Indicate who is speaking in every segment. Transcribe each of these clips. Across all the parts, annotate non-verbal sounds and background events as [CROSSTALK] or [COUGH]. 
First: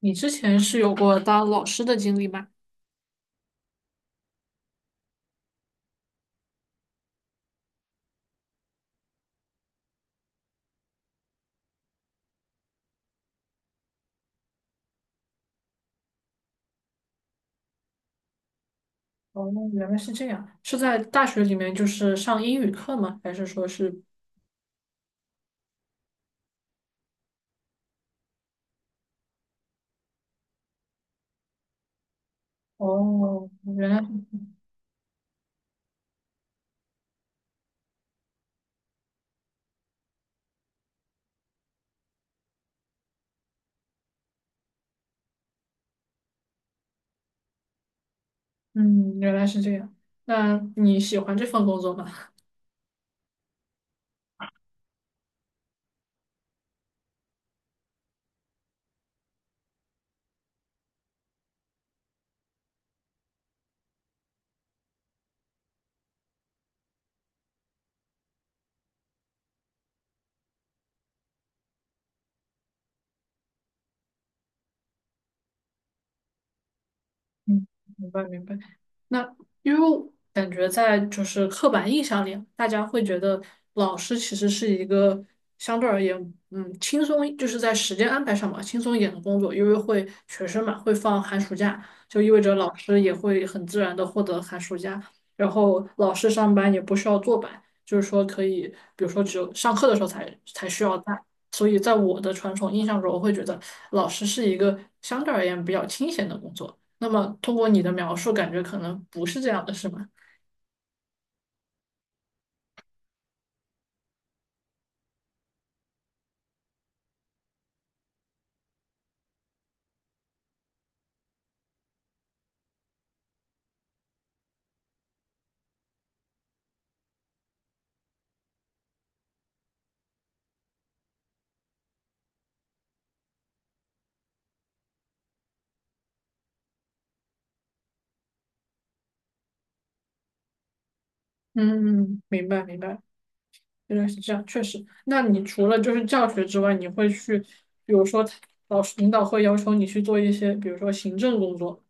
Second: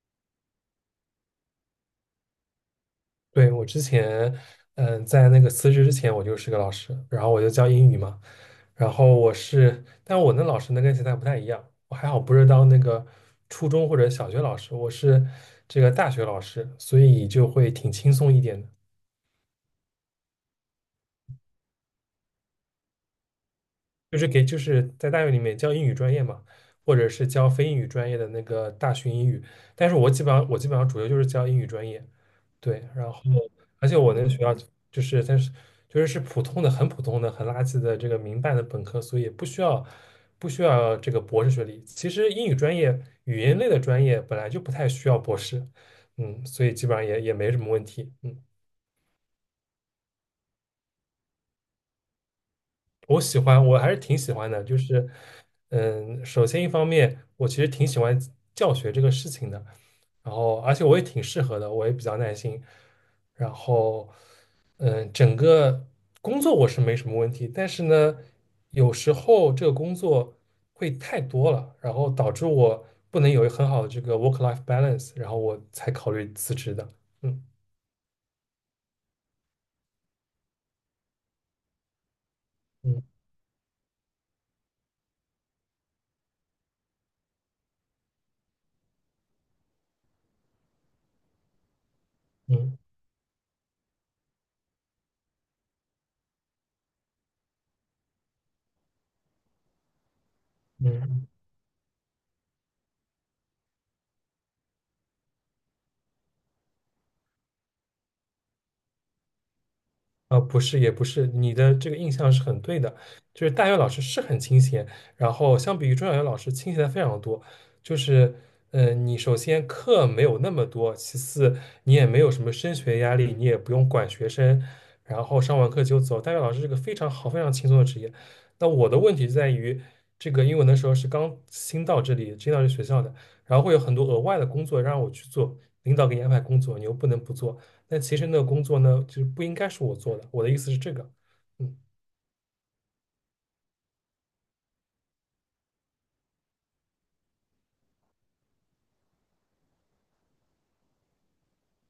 Speaker 1: 你之前是有过当老师的经历吗？
Speaker 2: 对，我之前，在那个辞职之前，我就是个老师，然后我就教英语嘛。然后我是，但我那老师呢跟现在不太一样，我还好不是当那个初中或者小学老师，我是这个大学老师，所以就会挺轻松一点的。
Speaker 1: 哦，原来是这样，是在大学里面就是上英语课吗？还是说是？
Speaker 2: 就是给就是在大学里面教英语专业嘛，或者是教非英语专业的那个大学英语，但是我基本上主要就是教英语专业，对，然后
Speaker 1: 哦，原
Speaker 2: 而且
Speaker 1: 来，
Speaker 2: 我那个学校就是但是就是是普通的很普通的很垃圾的这个民办的本科，所以不需要这个博士学历。其实英语专业语言类的专业本来就不太需要博士，所以基本上也没什么问题。
Speaker 1: 嗯，原来是这样。那你喜欢这份工作吗？
Speaker 2: 我喜欢，我还是挺喜欢的。首先一方面，我其实挺喜欢教学这个事情的，然后而且我也挺适合的，我也比较耐心。然后，整个工作我是没什么问题，但是呢，有时候这个工作会太多了，然后导致我不能有一个很好的这个 work-life balance，然后我才考虑辞职的。嗯
Speaker 1: 嗯，明白明白。那因为我感觉在就是刻板印象里啊，大家会觉
Speaker 2: 嗯
Speaker 1: 得老师其实是一个相对而言，嗯，轻松，就是在时间安排上嘛，轻松一点的工作，因为会学生嘛会放寒暑假，就意味着老
Speaker 2: 嗯
Speaker 1: 师也会很自然的获得寒暑假，然后老师上班也不需要坐班，就是说可以，比如说只有上课的时候才需
Speaker 2: 嗯。
Speaker 1: 要带。
Speaker 2: 嗯。
Speaker 1: 所以在我的传统印象中，我会觉得老师是一个相对而言比较清闲的工作。那么通过你的描述，感觉可能不是这样的，是吗？
Speaker 2: 啊,不是，也不是，你的这个印象是很对的，就是大学老师是很清闲，然后相比于中小学老师清闲的非常多，就是，你首先课没有那么多，其次你也没有什么升学压力，你也不用管学生，然后上完课就走。大学老师是个非常好、非常轻松的职业。那我的问题就在于，这个因为我那时候是刚新到这里，新到这学校的，然后会有很多额外的工作让我去做，领导给你安排工作，你又不能不做。那其实那个工作呢，就是不应该是我做的。我的意思是这个，嗯。
Speaker 1: 嗯，明白明白，原来是这样，确实。那你除了就是教学之外，你会去，比如说老师领导会要求你去做一些，比如说行政工作。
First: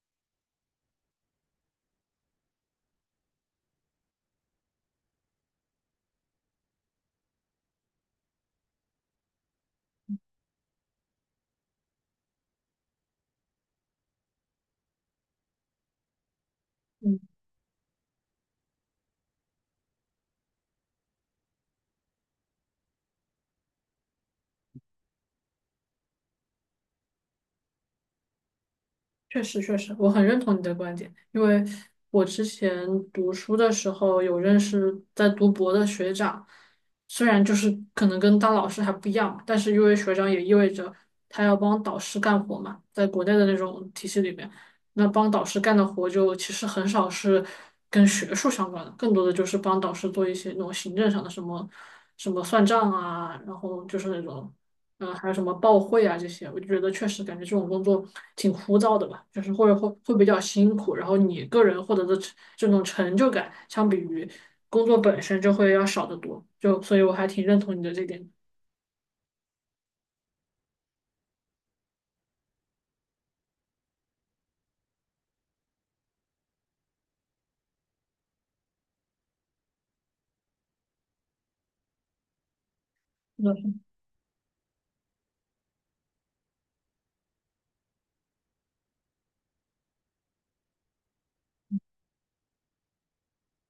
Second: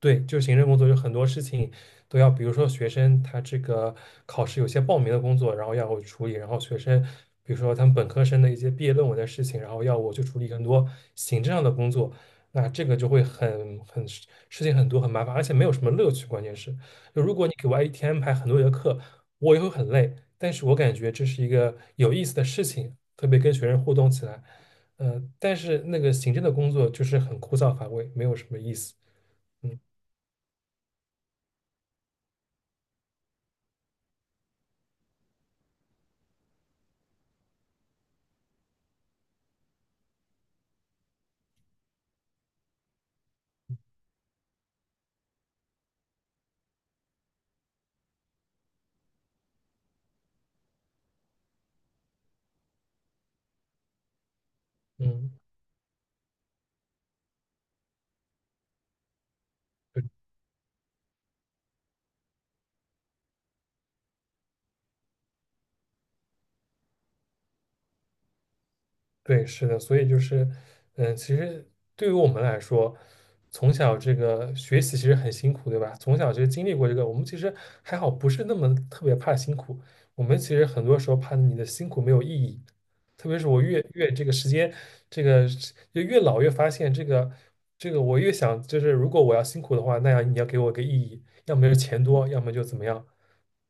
Speaker 2: 对，就是行政工作，有很多事情都要，比如说学生他这个考试有些报名的工作，然后要我处理，然后学生，比如说他们本科生的一些毕业论文的事情，然后要我去处理很多行政上的工作，那这个就会很事情很多，很麻烦，而且没有什么乐趣。关键是，就
Speaker 1: 嗯。
Speaker 2: 如果你给我一天安排很多节课，我也会很累，但是我感觉这是一个有意思的事情，特别跟学生互动起来，但是那个行政的工作就是很枯燥乏味，没有什么意思。
Speaker 1: 确实，确实，我很认同你的观点，因为我之前读书的时候有认识在读博的学长，虽然就是可能跟当老师还不一样嘛，但是因为学长也意味着他要帮导师干活嘛，在国内的那种体系里面，那帮导师干的活就其实很少是跟学术相关的，更多的就是帮导师做一些那种行政上的什么什么算账啊，然后就是那种嗯，还
Speaker 2: 嗯。
Speaker 1: 有什么报会啊这些，我就觉得确实感觉这种工作挺枯燥的吧，就是会比较辛苦，然后你个人获得的成这种成就感，相比于工作本身就会要少得多，就所以我还挺认同你的这点。
Speaker 2: 对，是的，所以其实对于我们来说，从小这个学习其实很辛苦，对吧？从小就经历过这个，我们其实还好，不是那么特别怕辛苦。我们其实很多时候怕你的辛苦没有意义，特别是我
Speaker 1: 嗯，
Speaker 2: 越这个时间，这个是就越老越发现这个，我越想就是，如果我要辛苦的话，那样你要给我个意义，要么就是钱多，要么就怎么样。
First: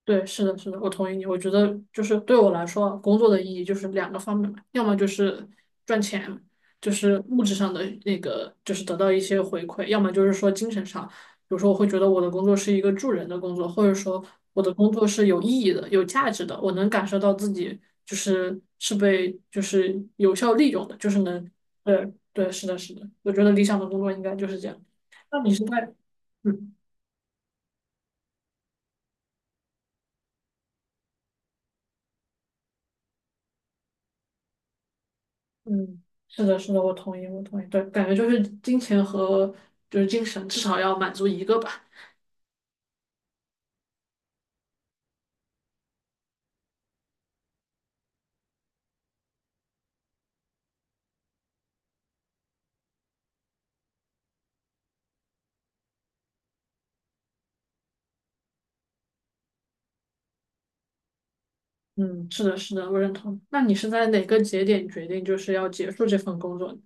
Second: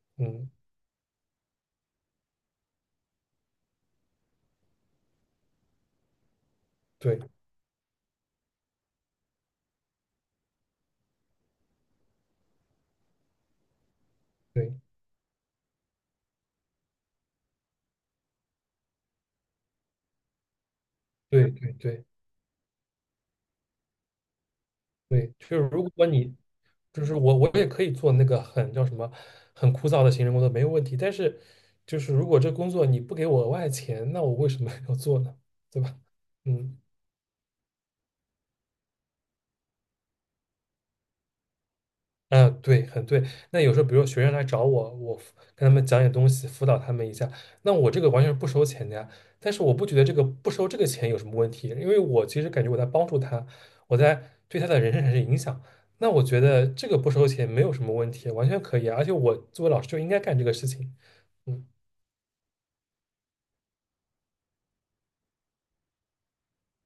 Speaker 1: 对，是
Speaker 2: 嗯，
Speaker 1: 的，是的，我同意你。我觉得就是对我来说啊，工作的意义就是两个方面嘛，要么就是赚钱，就是
Speaker 2: 对
Speaker 1: 物质上的那个，就是得到一些回馈；要么就是说精神上，比如说我会觉得我的工作是一个助人的工作，或者说我的
Speaker 2: 对
Speaker 1: 工作是有意义的、有价值的，我能感受到自己就是是被就是有效利用的，就是能，
Speaker 2: 对对对。
Speaker 1: 对对，是的，是的，我觉得理想的工作应该就是这样。
Speaker 2: 对，
Speaker 1: 那
Speaker 2: 就
Speaker 1: 你是
Speaker 2: 是如
Speaker 1: 在
Speaker 2: 果你，
Speaker 1: 嗯。
Speaker 2: 就是我也可以做那个很叫什么，很枯燥的行政工作，没有问题。但是，就是如果这工作你不给我额外钱，那我为什么 [LAUGHS] 要做呢？对吧？
Speaker 1: 嗯，是的，是
Speaker 2: 嗯。
Speaker 1: 的，我同意，我同意。对，感觉就是金钱和就是精神，至少要满足一个吧。
Speaker 2: 嗯，对，很对。那有时候，比如说学生来找我，我跟他们讲点东西，辅导他们一下，那我这个完全是不收钱的呀。但是我不觉得这个不收这个钱有什么问题，因为我其实感觉我在帮助他，我在对他的人生产生影响。那我觉得这个不收钱没有什么问题，完全可以啊。而且我作为老师就应该干这个事情。嗯。
Speaker 1: 嗯，是的，是的，我认同。那你是在哪个节点决定就是要结束这份工作的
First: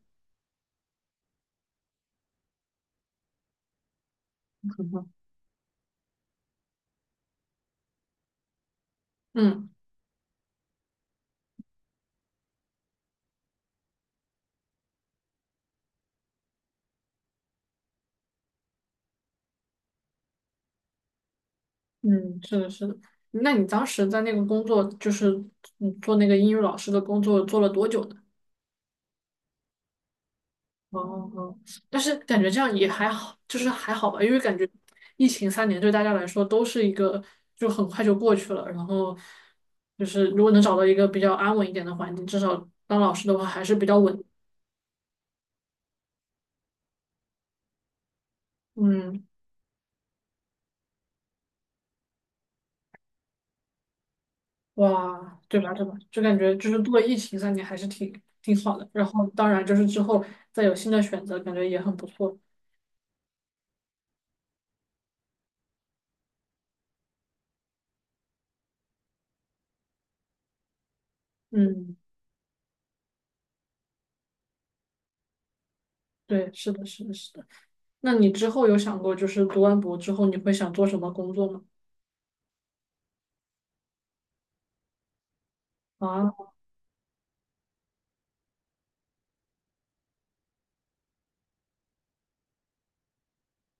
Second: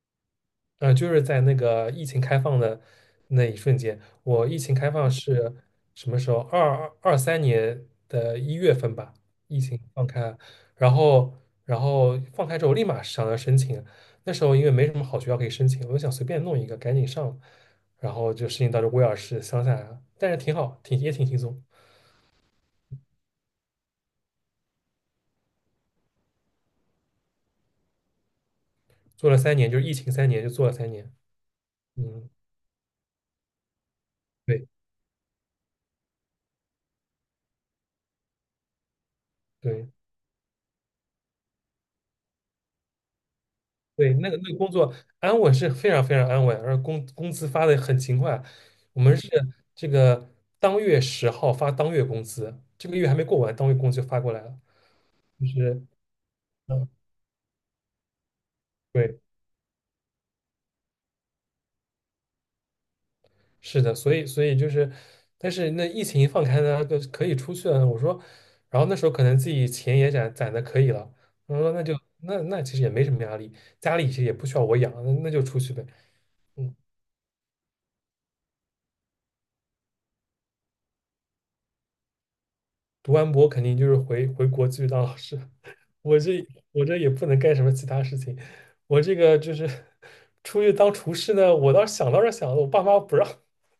Speaker 2: 就是在那个疫情开放的那一瞬间，我疫情开放
Speaker 1: [LAUGHS]
Speaker 2: 是什么时候？2023年的一月份吧，疫
Speaker 1: 嗯，
Speaker 2: 情放开，然后然后放开之后立马想要申请，那时候因为没什么好学校可以申请，我就想随便弄一个赶紧上，然后就申请到了威尔士乡下，来了，但是挺好，挺也挺轻松，
Speaker 1: 嗯，是的，是的。那你当时在那个工作，就是嗯做那个英语老师的工作，做了多久呢？
Speaker 2: 做了三年，就是疫情三年就做了三
Speaker 1: 哦，
Speaker 2: 年，
Speaker 1: 哦，但是
Speaker 2: 嗯，
Speaker 1: 感觉这样也还好，就是还好吧，因为感
Speaker 2: 对
Speaker 1: 觉疫情三年对大家来说都是一个就很快就过去了，然后
Speaker 2: 对。
Speaker 1: 就是如果能找到一个比较安稳一点的环境，至少当老师的话还是比较
Speaker 2: 对，
Speaker 1: 稳。
Speaker 2: 那个工作安稳是非常非常安稳，而工资发的很勤快。我们
Speaker 1: 嗯，
Speaker 2: 是这个当月10号发当月工资，这个月还没过完，当月工资就发过来了。
Speaker 1: 哇，
Speaker 2: 就
Speaker 1: 对吧
Speaker 2: 是，
Speaker 1: 对吧？就感觉就是
Speaker 2: 嗯，
Speaker 1: 度过疫情三年还是挺好的，然
Speaker 2: 对，
Speaker 1: 后当然就是之后再有新的选择，感觉也很不错。
Speaker 2: 是的，所以但是那疫情一放开呢，就可以出去了。我说，然后那时候可能自己钱也攒的可以了，我说那就
Speaker 1: 嗯，
Speaker 2: 那那其实也没什么压力，家里其实也不需要我养，那就出去呗。
Speaker 1: 对，是
Speaker 2: 嗯，
Speaker 1: 的，是的，是的。那你之后有想过就是读完博之后你会想做什么工作吗？
Speaker 2: 读完博肯定就是回国继续当老师。我
Speaker 1: 啊，
Speaker 2: 这我这也不能干什么其他事情，我这个就是出去当厨师呢，我倒是想了，我爸妈不让，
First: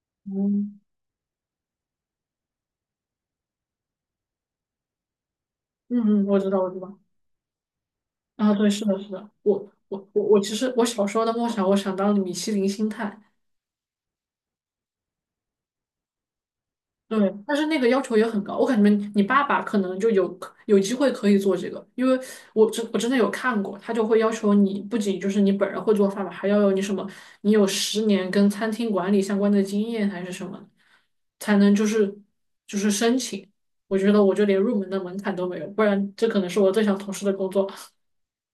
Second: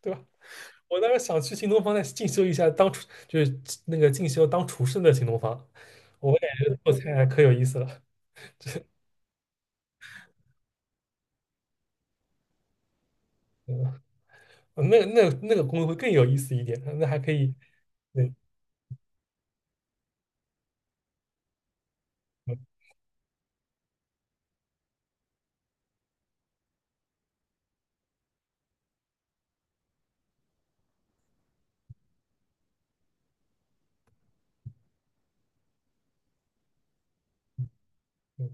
Speaker 2: 对吧？
Speaker 1: 嗯，
Speaker 2: 我当时想去新东方再进修一下当厨，就是那个进修当厨师的新东方，
Speaker 1: 嗯，嗯，
Speaker 2: 我
Speaker 1: 我
Speaker 2: 感
Speaker 1: 知道，我
Speaker 2: 觉
Speaker 1: 知
Speaker 2: 做
Speaker 1: 道。
Speaker 2: 菜还可有意思了，
Speaker 1: 啊，对，是的，是的。我其实我小时候的梦想，我想当米其林星探。
Speaker 2: 嗯，那个工作会更有意思一点，那还可
Speaker 1: 对，
Speaker 2: 以，
Speaker 1: 但是那个要求也
Speaker 2: 对，
Speaker 1: 很高。我感觉你爸爸可能就有有机会可以做这个，因为
Speaker 2: 嗯
Speaker 1: 我真的有看过，他就会要求你不仅就是你本人会做饭吧，还要有你什么，你有10年跟餐厅管理相关的经验还是什么，才能就是申请。我觉得我就连入门的门槛都没有，不然这可能是我最想从事的工作。
Speaker 2: 嗯，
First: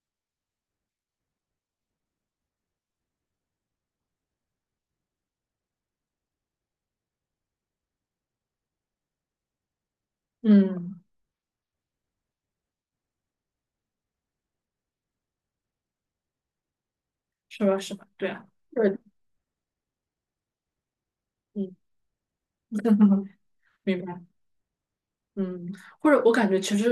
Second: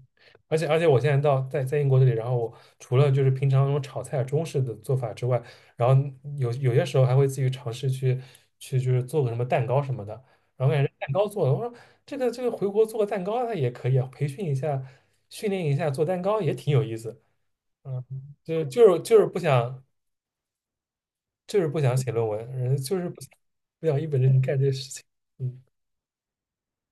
Speaker 2: 而且我现在在英国这里，然后我除了就是平常那种炒菜中式的做法之外，然后有些时候还会自己尝试去做个什么蛋糕什么的，然后感觉
Speaker 1: 嗯，
Speaker 2: 蛋糕做的，我说这个回国做个蛋糕它也可以啊，培训一下，训练一下做蛋糕也挺有意思，
Speaker 1: 是吧？是
Speaker 2: 嗯，
Speaker 1: 吧？对啊。
Speaker 2: 就就
Speaker 1: 对。
Speaker 2: 是就是不想
Speaker 1: 嗯，
Speaker 2: 不想写论文，人就是不想
Speaker 1: [LAUGHS]
Speaker 2: 不想
Speaker 1: 明
Speaker 2: 一
Speaker 1: 白。
Speaker 2: 本正经干这些事情，嗯。
Speaker 1: 嗯，或者我感觉其实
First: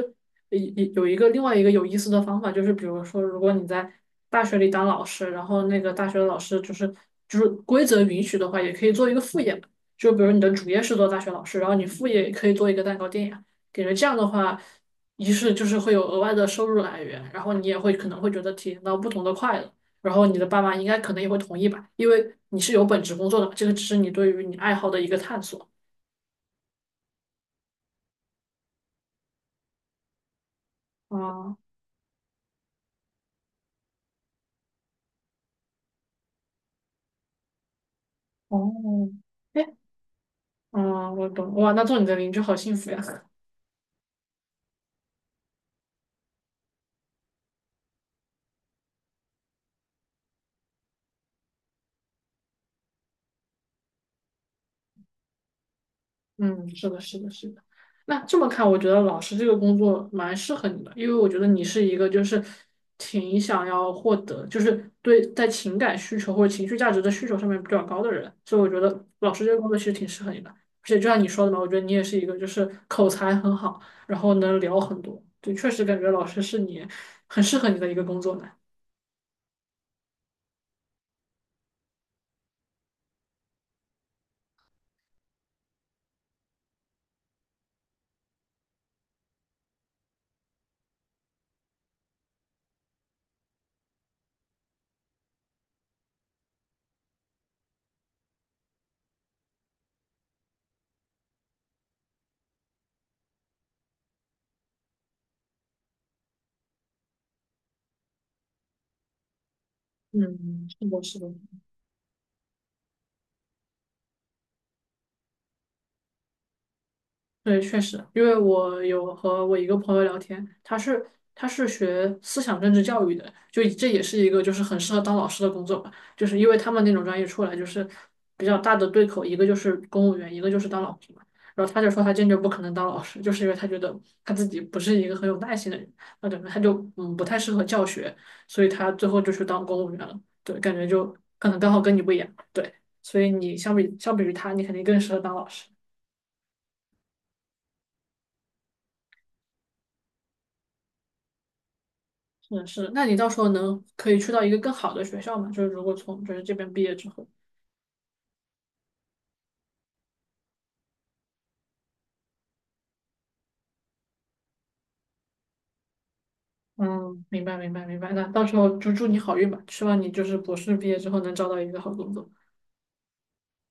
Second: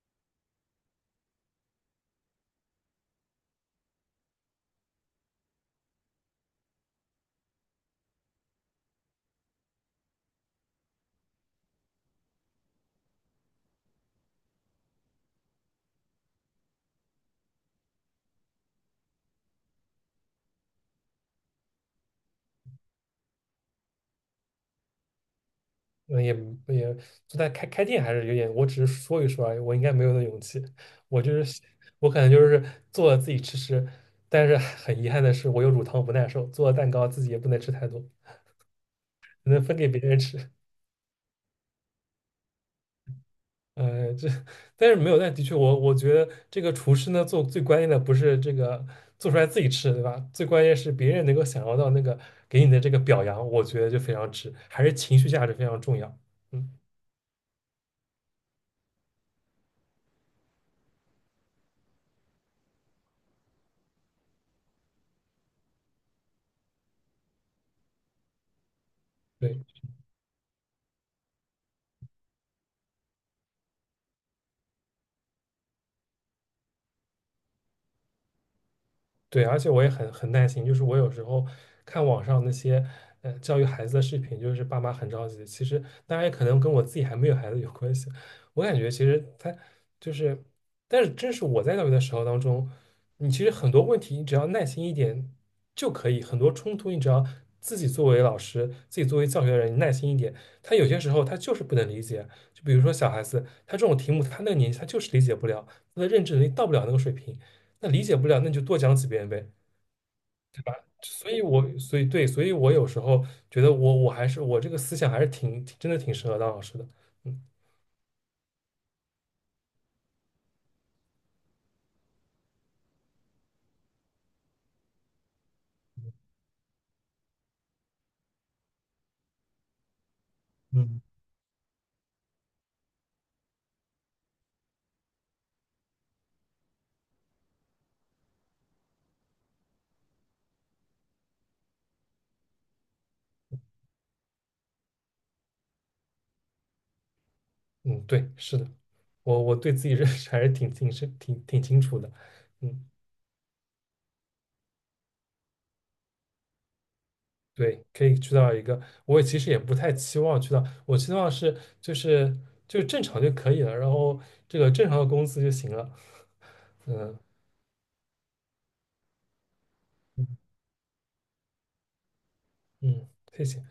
Speaker 1: 有一个另外一个有意思的方法，就是比如说，如果你在大学里当老师，然后那个大学的老师就是规则允许的话，也可以做一个副业嘛。就比如你的主业是做大学老师，然后你副业也可以做一个蛋糕店呀。感觉这样的话，一是就是会有额外的收入来源，然后你也会可能会觉得体验到不同的快乐。然后你的爸妈应该可能也会同意吧，因为你是有本职工作的嘛，这个只是你对于你爱好的一个探索。
Speaker 2: 嗯，也就在开店还是有点，我只是说一说而已，我应该没有那勇气。我就
Speaker 1: 啊。
Speaker 2: 是我可能就是做了自己吃吃，但是很遗憾的是，我有乳糖不耐受，做了蛋糕自己也不能吃太多，
Speaker 1: 哦，
Speaker 2: 只
Speaker 1: 哎，
Speaker 2: 能分给别人吃。
Speaker 1: 嗯，我懂，哇，那做你的邻居好幸福呀。[LAUGHS]
Speaker 2: [LAUGHS] 呃，这但是没有，但的确我觉得这个厨师呢，做最关键的不是这个做出来自己吃，对吧？最关键是别人能够享受到那个给你的这个表扬，我觉得就非常值，还是情绪价值非常重要。
Speaker 1: 嗯，
Speaker 2: 嗯，
Speaker 1: 是的，是的，是的。那这么看，我觉得老师这个工作蛮适合你的，因为我觉得你是一个就是挺想要获得，就是对在情感需求或者情绪价值的需求上面比较高的人，所以我觉得老师这个
Speaker 2: 对。
Speaker 1: 工作其实挺适合你的。而且就像你说的嘛，我觉得你也是一个就是口才很好，然后能聊很多，对，确实感觉老师是你很适合你的一个工作呢。
Speaker 2: 对，而且我也很耐心，就是我有时候看网上那些教育孩子的视频，就是爸妈很着急。其实当然也可能跟我自己还没有孩子有关系。我感觉其实他就是，但是真是我在教育的时候当中，你其实很多问题你只要耐心一点就可以，很多冲突你只要自己作为老师，自己作为教学的人，你耐心一点，他有些时候他就是不能理解。就比如说小孩子，他这种题目，他那个年纪他就是理解不了，他的认知能力到不了那个水平。那理解不了，那你就多讲几遍呗。
Speaker 1: 嗯，是的，是的。
Speaker 2: 所以对，所以我有时候觉得我还是我这个思想还是挺真的挺适合当老师的。嗯
Speaker 1: 对，确实，因为我有和我一个朋友聊天，他是学思想政治教育的，就这也是一个就是很适合当老师的工作吧，就是因为他们那种专业出来就是比较大的对口，一个就是公务员，一个就是当老
Speaker 2: 嗯，
Speaker 1: 师嘛。然后他就说他坚决不可能当老师，就是因为他觉得他自己不是一个很有耐心的人，那感觉他就嗯不太适合教学，所以他最后就去当公务员了。对，感觉就可能刚好跟你不一样，对，所以你相比于他，你肯定更适合当老师。
Speaker 2: 嗯，对，是的，我对自己认识还是挺深，挺清楚的。
Speaker 1: 嗯，
Speaker 2: 嗯，
Speaker 1: 是。那你到时候能可以去到一个更好的学校嘛？就是如果从就是这边毕业之后，
Speaker 2: 对，可以去到一个，我其实也不太期望去到，我希望是就正常就可以了，然后这个正常的工资就行了。嗯
Speaker 1: 嗯，明白。那到时候就祝你好运吧，希望你就
Speaker 2: 嗯
Speaker 1: 是博士毕业之后能找到一个好工作。
Speaker 2: 嗯，谢谢。